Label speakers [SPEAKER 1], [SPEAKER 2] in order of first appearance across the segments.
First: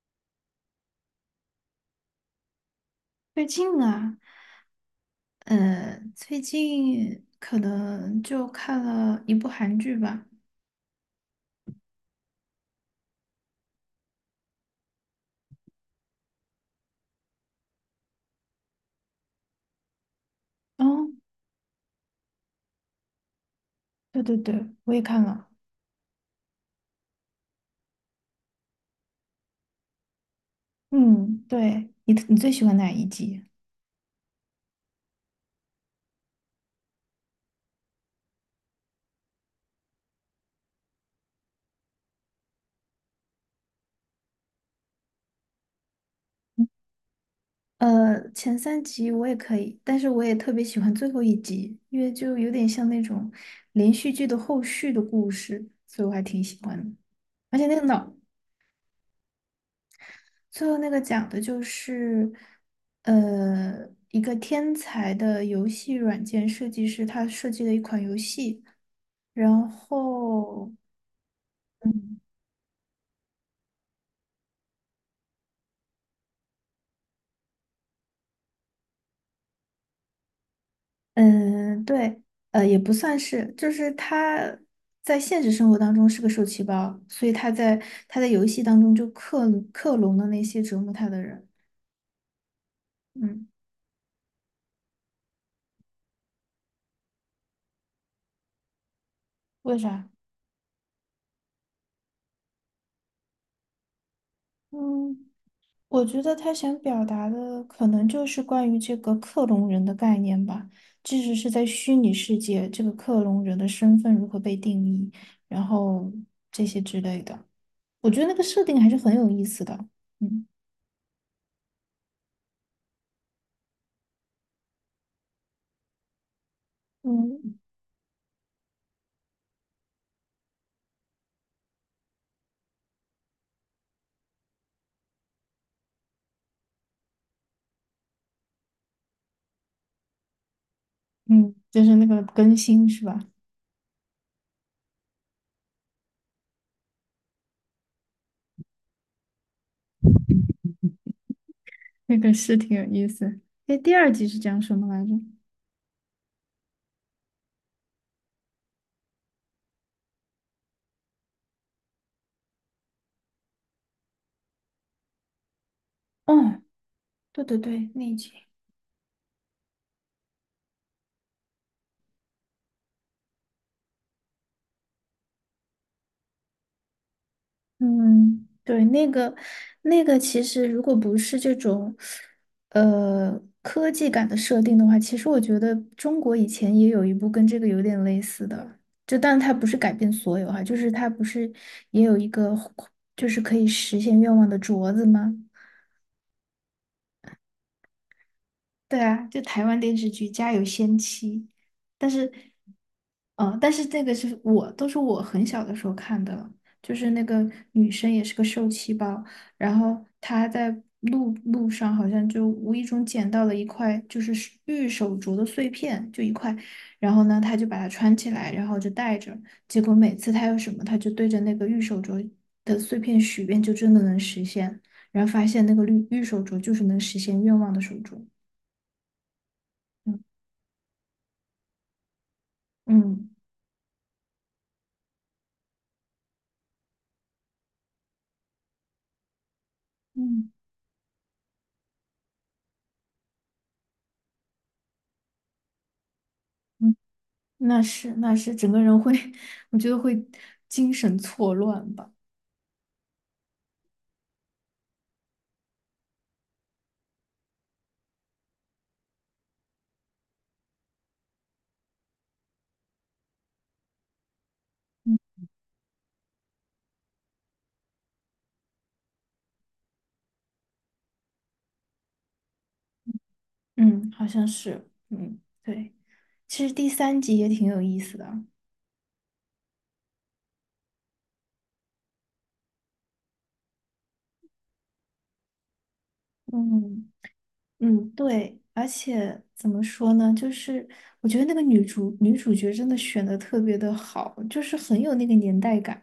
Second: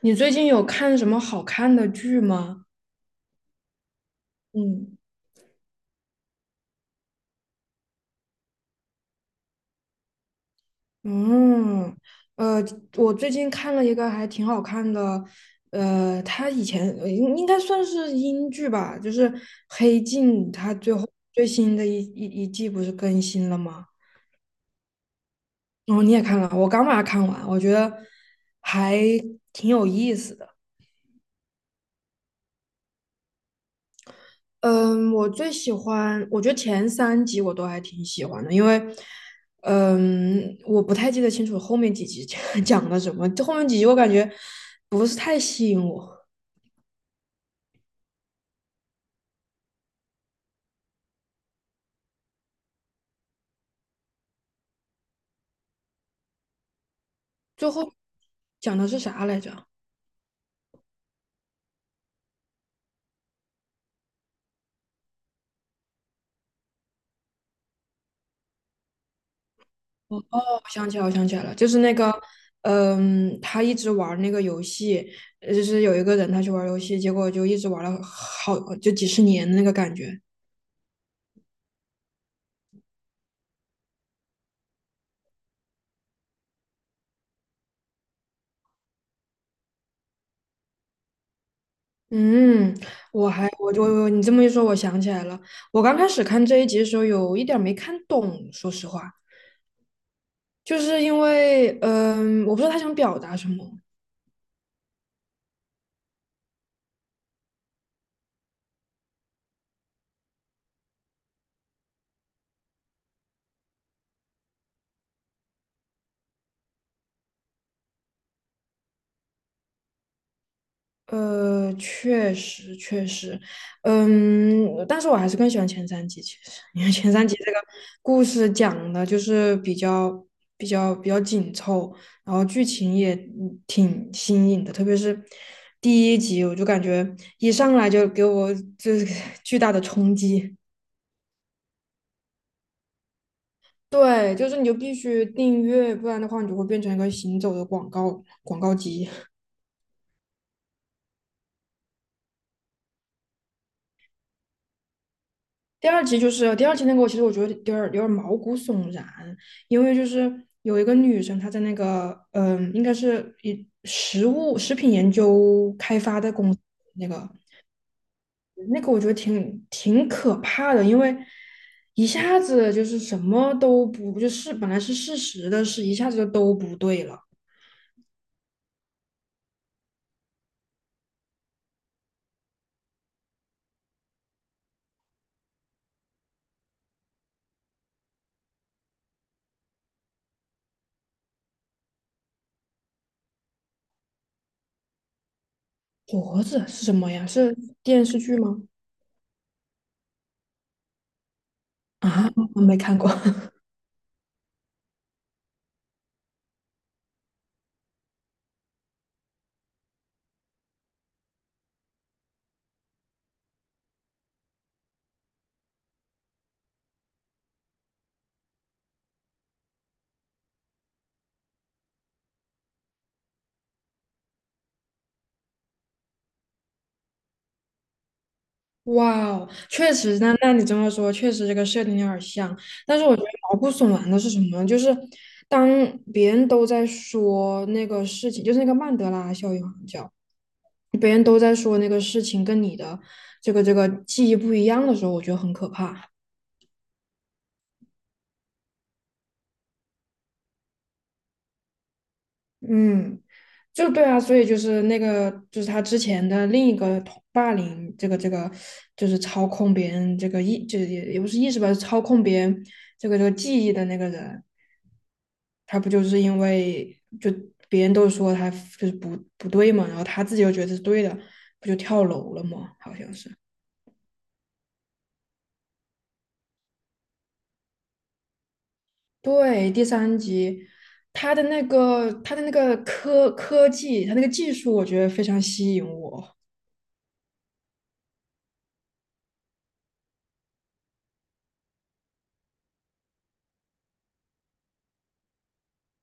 [SPEAKER 1] 你最近有看什么好看的剧吗？
[SPEAKER 2] 最近啊，
[SPEAKER 1] 嗯，
[SPEAKER 2] 最近可能就看了一部韩剧吧。
[SPEAKER 1] 嗯，呃，我最近看了一个还挺好看的，它以前应该算是英剧吧，就是《黑镜》，它
[SPEAKER 2] 哦，
[SPEAKER 1] 最后最新的一季不是更新了吗？
[SPEAKER 2] 对对对，我也看了。
[SPEAKER 1] 然后你也看了，我刚把它看完，我觉得还挺有意思的。
[SPEAKER 2] 嗯，对，你最喜欢哪一集？
[SPEAKER 1] 嗯，我最喜欢，我觉得前三集我都还挺喜欢的，因为，我不太记得清楚后面几集 讲了什么，这后面几集我感觉不是太吸引我。
[SPEAKER 2] 前三集我也可以，但是我也特别喜欢最后一集，因为就有点像那种连续剧的后续的故事，所以我还挺喜欢的。而且
[SPEAKER 1] 最
[SPEAKER 2] 那个
[SPEAKER 1] 后
[SPEAKER 2] 脑，
[SPEAKER 1] 讲的是啥来着？哦，
[SPEAKER 2] 最后那个讲的就是，一个天才的游戏软件设计师，他设计了一款游戏，然
[SPEAKER 1] 我
[SPEAKER 2] 后，
[SPEAKER 1] 想起来，我想起来了，就是那个，他一直玩那个游戏，就是有一个人他去玩游戏，结果就一直玩了好就几十年的那个感觉。
[SPEAKER 2] 嗯，对，也不算是，就是他在现实生活当中是个受气包，所以他在游戏当中就克隆了那些折磨他的人。
[SPEAKER 1] 嗯，我
[SPEAKER 2] 嗯，
[SPEAKER 1] 还我就，你这么一说，我想起来了。我刚开始看这一集的时候，有一点儿没看懂，说实话，
[SPEAKER 2] 为啥？
[SPEAKER 1] 就是因为，我不知道他想表达什么。
[SPEAKER 2] 嗯。我觉得他想表达的可能就是关于这个克隆人的概念吧，即使是在虚拟世界，这个克隆人的身份如何被定义，然后这些之类的，我觉得那个设定还是很有意思的。嗯
[SPEAKER 1] 确实确实，嗯，但是我还是更喜欢前三集，其实因为前三集这
[SPEAKER 2] 嗯，
[SPEAKER 1] 个故事讲的就是比较紧凑，然后剧情也挺新颖的，特别是第一集，我就感觉一上来就给我就是 巨大的冲击。
[SPEAKER 2] 嗯，就是那个更新是吧？
[SPEAKER 1] 对，就是你就必须订阅，不然的话你就会变成一个行走的广告机。
[SPEAKER 2] 那个是挺有意思。那第二集是讲什么来着？
[SPEAKER 1] 第二集就是第二集那个，其实我觉得有点毛骨悚然，因为就是有一个女生，她在那个应该是一食品研究开发的公司，
[SPEAKER 2] 哦，
[SPEAKER 1] 那个
[SPEAKER 2] 对对对，那一集。
[SPEAKER 1] 那个我觉得挺可怕的，因为一下子就是什么都不就是本来是事实的事，一下子就都不对了。
[SPEAKER 2] 嗯，对，那个，其实如果不是这种科技感的设定的话，其实我觉得中国以前也有一部跟这个有点类似的，就但它不是改变所有哈、就是它不是也有一个就是可以实现愿望的镯子吗？
[SPEAKER 1] 脖子是什么呀？是电视剧吗？
[SPEAKER 2] 对啊，就台湾电视剧《家有仙妻》，但
[SPEAKER 1] 啊，
[SPEAKER 2] 是，
[SPEAKER 1] 我没看过。
[SPEAKER 2] 嗯、但是这个是我都是我很小的时候看的了，就是那个女生也是个受气包，然后她在路上好像就无意中捡到了一块就是是玉手镯的碎片，就一块，然后呢，她就把它穿起来，然后就戴着，结果每次她有什么，她就对着那个玉手镯的碎片许愿，就真的能实现，然后发现那个绿玉手镯就是能实现愿望的手镯。
[SPEAKER 1] 哇哦，确
[SPEAKER 2] 嗯。
[SPEAKER 1] 实，那你这么说，确实这个设定有点像。但是我觉得
[SPEAKER 2] 嗯
[SPEAKER 1] 毛骨悚然的是什么呢？就是当别人都在说那个事情，就是那个曼德拉效应好像叫，
[SPEAKER 2] 嗯
[SPEAKER 1] 别人都在说那个事情跟你的这个记忆不一样的时候，我觉得很可怕。
[SPEAKER 2] 嗯，那是那是，整个人会，我觉得会精神错乱吧。
[SPEAKER 1] 嗯，就对啊，所以就是那个就是他之前的另一个同霸凌，这个就是操控别人这个意，就是也不是意识吧，是操控别人这个记忆的那个人。他不就是因为就别人都说他就是不对嘛，然后他自己又觉得是对的，不就跳楼了吗？好像是。
[SPEAKER 2] 嗯，好像是，嗯，对。其实第三集也挺有意思的。
[SPEAKER 1] 对，第三集，他的那个科技，他那个技术，我觉得非常吸引我，
[SPEAKER 2] 嗯嗯，对，而且怎么说呢，就是我觉得那个女主角真的选的特别的好，就是很有那个年代感。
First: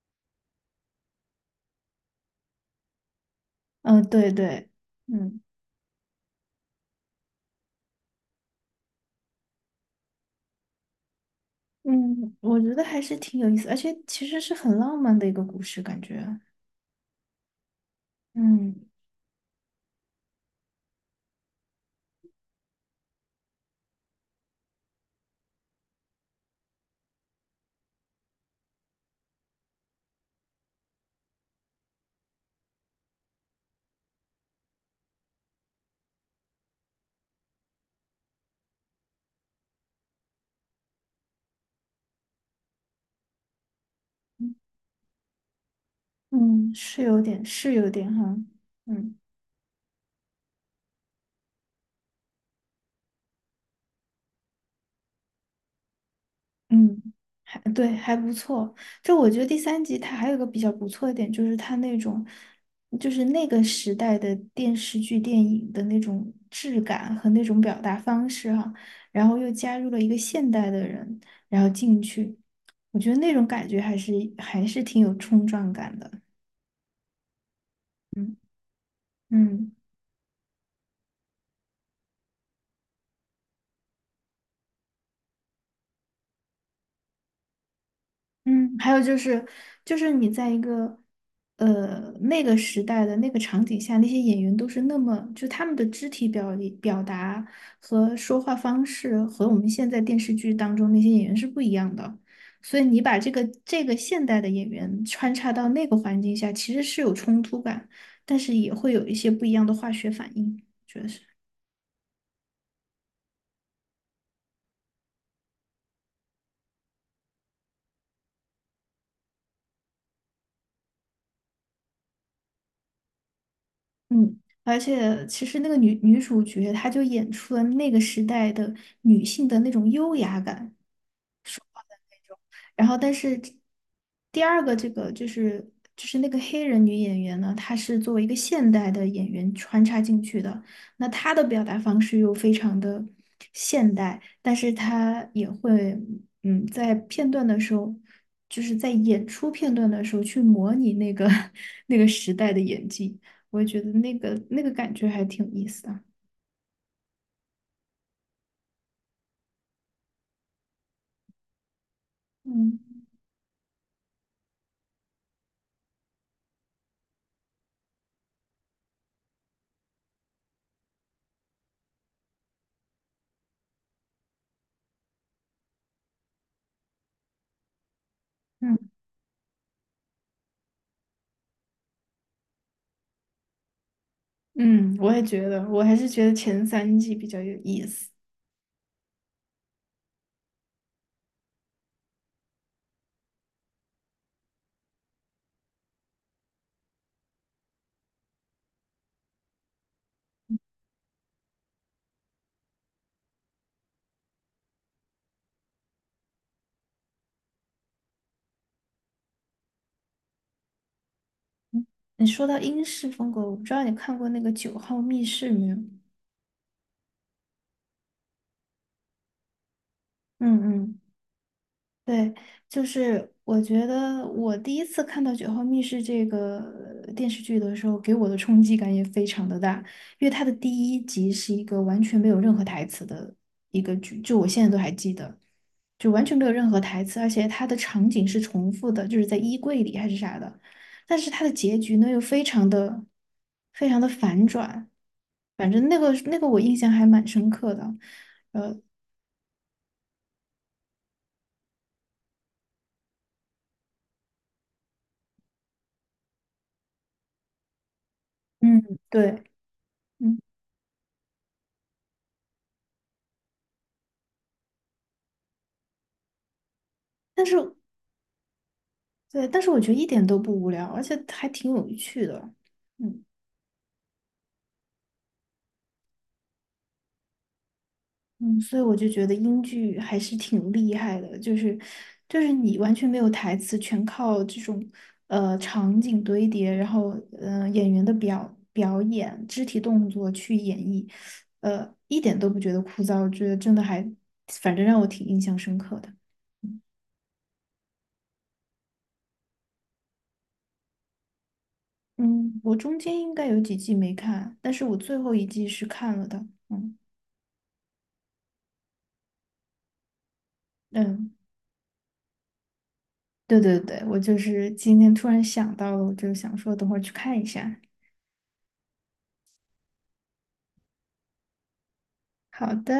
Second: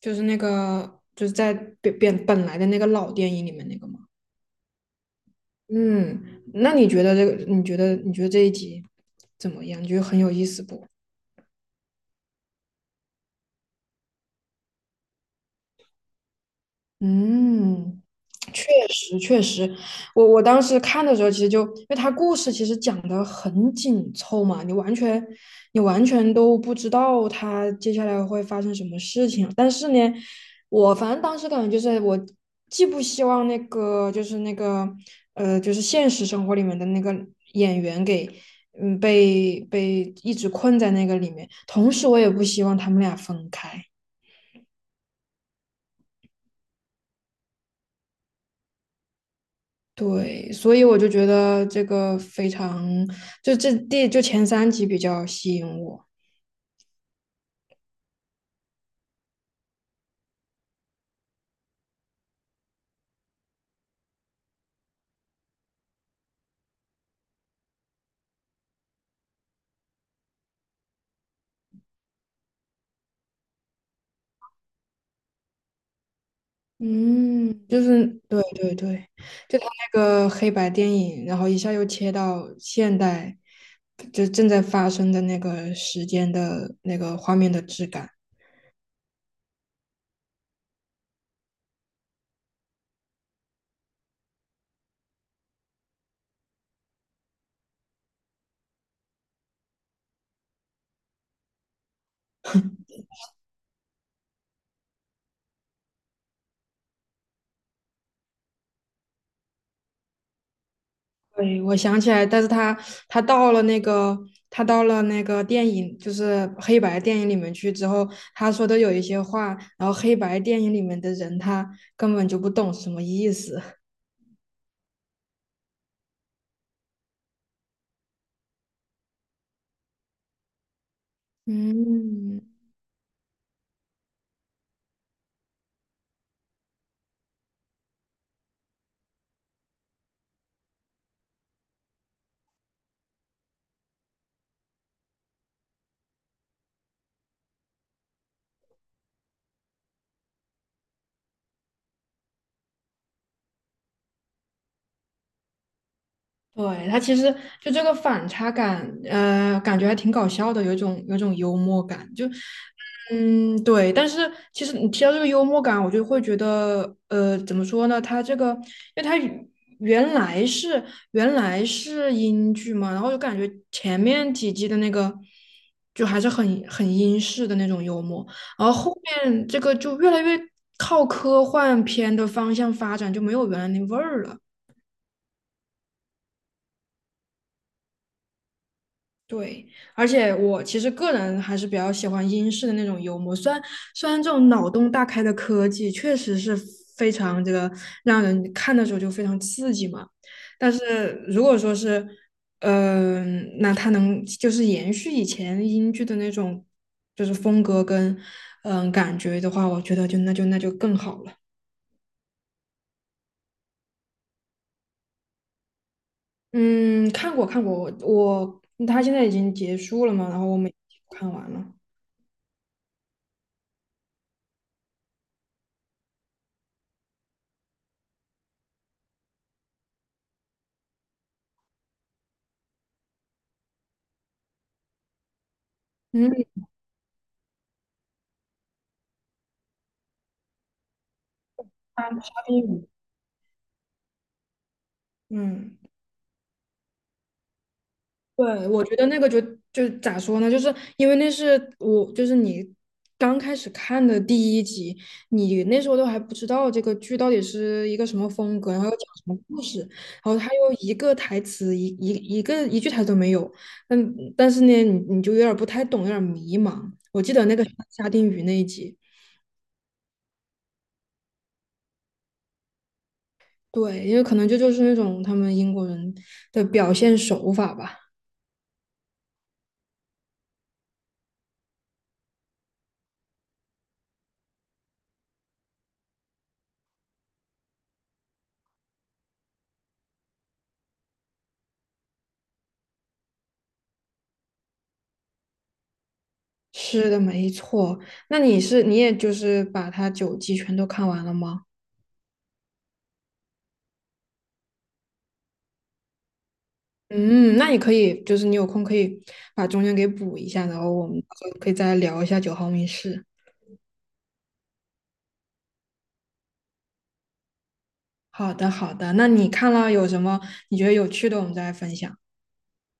[SPEAKER 1] 就是那个就是在本来的那个老电影里面那个
[SPEAKER 2] 嗯、
[SPEAKER 1] 嘛。
[SPEAKER 2] 对对，嗯
[SPEAKER 1] 嗯，那你觉得这个？你觉得这一集怎么样？你觉得很有意思不？
[SPEAKER 2] 嗯，我觉得还是挺有意思，而且其实是很浪漫的一个故事，感觉。
[SPEAKER 1] 嗯，确
[SPEAKER 2] 嗯。
[SPEAKER 1] 实，确实，我当时看的时候，其实就因为它故事其实讲的很紧凑嘛，你完全都不知道它接下来会发生什么事情。但是呢，我反正当时感觉就是我既不希望那个就是那个就是现实生活里面的那个演员给被一直困在那个里面，同时我也不希望他们俩分开。
[SPEAKER 2] 嗯，是有点，是有点哈，嗯
[SPEAKER 1] 对，所以我就觉得这个非常，就这第就前三集比较吸引我，
[SPEAKER 2] 嗯，还对，还不错。就我觉得第三集它还有个比较不错的点，就是它那种，就是那个时代的电视剧、电影的那种质感和那种表达方式哈，然后又加入了一个现代的人，然后进去，我觉得那种感觉还是挺有冲撞感的。
[SPEAKER 1] 嗯，就是
[SPEAKER 2] 嗯
[SPEAKER 1] 对对对，就他
[SPEAKER 2] 嗯。
[SPEAKER 1] 那个黑白电影，然后一下又切到现代，就正在发生的那个时间的那个画面的质感。
[SPEAKER 2] 嗯，还有就是，就是你在一个那个时代的那个场景下，那些演员都是那么，就他们的肢体表达和说话方式和我们现在电视剧当中那些演员是不一样的，所以你把这个现代的演员穿插到那个环境下，其实是有冲突感，但是也会有一些不一样的化学反应，觉得是。
[SPEAKER 1] 对，我想起来，但是他到了那个他到了那个电影，就是黑白电影里面去之后，他说的有一些话，然后黑白电影里面的人他根本就不懂什么意思。
[SPEAKER 2] 嗯，而且其实那个女主角，她就演出了那个时代的女性的那种优雅感。
[SPEAKER 1] 嗯，
[SPEAKER 2] 然后但是第二个这个就是那个黑人女演员呢，她是作为一个现代的演员穿插进去的，那她的表达方式又非常的现代，但是她也会嗯在片段的时候。就是在演出片段的时候去模拟那个 那个时代的演技，我也觉得那个感觉还挺有意思的。
[SPEAKER 1] 对，他其实就这个反差感，感觉还挺搞笑的，有一种幽默感，
[SPEAKER 2] 嗯
[SPEAKER 1] 嗯，对。但是其实你提到这个幽默感，我就会觉得，怎么说呢？他这个，因为他原来是原来是英剧嘛，然后就感觉前面几季的那个就还是很英式的那种幽默，然后
[SPEAKER 2] 嗯
[SPEAKER 1] 后面这个就越来越靠科幻片的方向发展，就没有原来那味儿了。
[SPEAKER 2] 嗯，我也觉得，我还是觉得前三季比较有意思。
[SPEAKER 1] 对，而且我其实个人还是比较喜欢英式的那种幽默，虽然这种脑洞大开的科技确实是非常这个让人看的时候就非常刺激嘛，但是如果说是，那它能就是延续以前英剧的那种就是风格跟感觉的话，我觉得就更好了。
[SPEAKER 2] 你说到英式风格，我不知道你看过那个《九号密室》没有？
[SPEAKER 1] 嗯，看过看过，他现在已经结束了嘛，然后我
[SPEAKER 2] 嗯
[SPEAKER 1] 们
[SPEAKER 2] 嗯，
[SPEAKER 1] 看完了。
[SPEAKER 2] 对，就是我觉得我第一次看到《九号密室》这个电视剧的时候，给我的冲击感也非常的大，因为它的第一集是一个完全没有任何台词的一个剧，就我现在都还记得，就完全没
[SPEAKER 1] 嗯，
[SPEAKER 2] 有任何台词，而且它的场景是重复的，就是在衣柜里还是啥的，但是它的结局呢
[SPEAKER 1] 他
[SPEAKER 2] 又
[SPEAKER 1] 刷
[SPEAKER 2] 非常
[SPEAKER 1] 屏
[SPEAKER 2] 的非常的反转。反
[SPEAKER 1] 嗯。
[SPEAKER 2] 正那个我印象还蛮深刻的。
[SPEAKER 1] 对，我觉得那个就咋说呢？就是因为那是我，就是你刚开始看的第一集，你那时候都还不知道这个剧到底是一个什么风格，然后要
[SPEAKER 2] 嗯，
[SPEAKER 1] 讲什么
[SPEAKER 2] 对，
[SPEAKER 1] 故事，然后
[SPEAKER 2] 嗯，
[SPEAKER 1] 他又一个台词一一一个一句台词都没有，嗯，但是呢，你就有点儿不太懂，有点儿迷茫。我记
[SPEAKER 2] 但
[SPEAKER 1] 得那个
[SPEAKER 2] 是
[SPEAKER 1] 沙丁鱼那一集，
[SPEAKER 2] 对，但是我觉得一点都不无聊，而且还挺有趣的。嗯
[SPEAKER 1] 对，因为可能这就是那种他们英国人的表现手法吧。
[SPEAKER 2] 嗯，所以我就觉得英剧还是挺厉害的，就是你完全没有台词，全靠这种场景堆叠，然后嗯演员的表演、肢体动作去演绎，一点都不觉得枯燥，我觉得真的还反正让我挺印象深刻的。
[SPEAKER 1] 是的，没错。那你也就是把它九季全都看完了吗？
[SPEAKER 2] 嗯，我中间应该有几季没看，但是我最后一季是看了的。嗯
[SPEAKER 1] 嗯，那你可以就是你有空可以把中间给补一下，然后我们
[SPEAKER 2] 嗯，
[SPEAKER 1] 到时候可以再聊一下《九号密室》。
[SPEAKER 2] 对对对，我就是今天突然想到了，我就想说等会儿去看一下。
[SPEAKER 1] 好的，好的。那你看了有什么你觉得有趣的，我们再来分享。
[SPEAKER 2] 好的。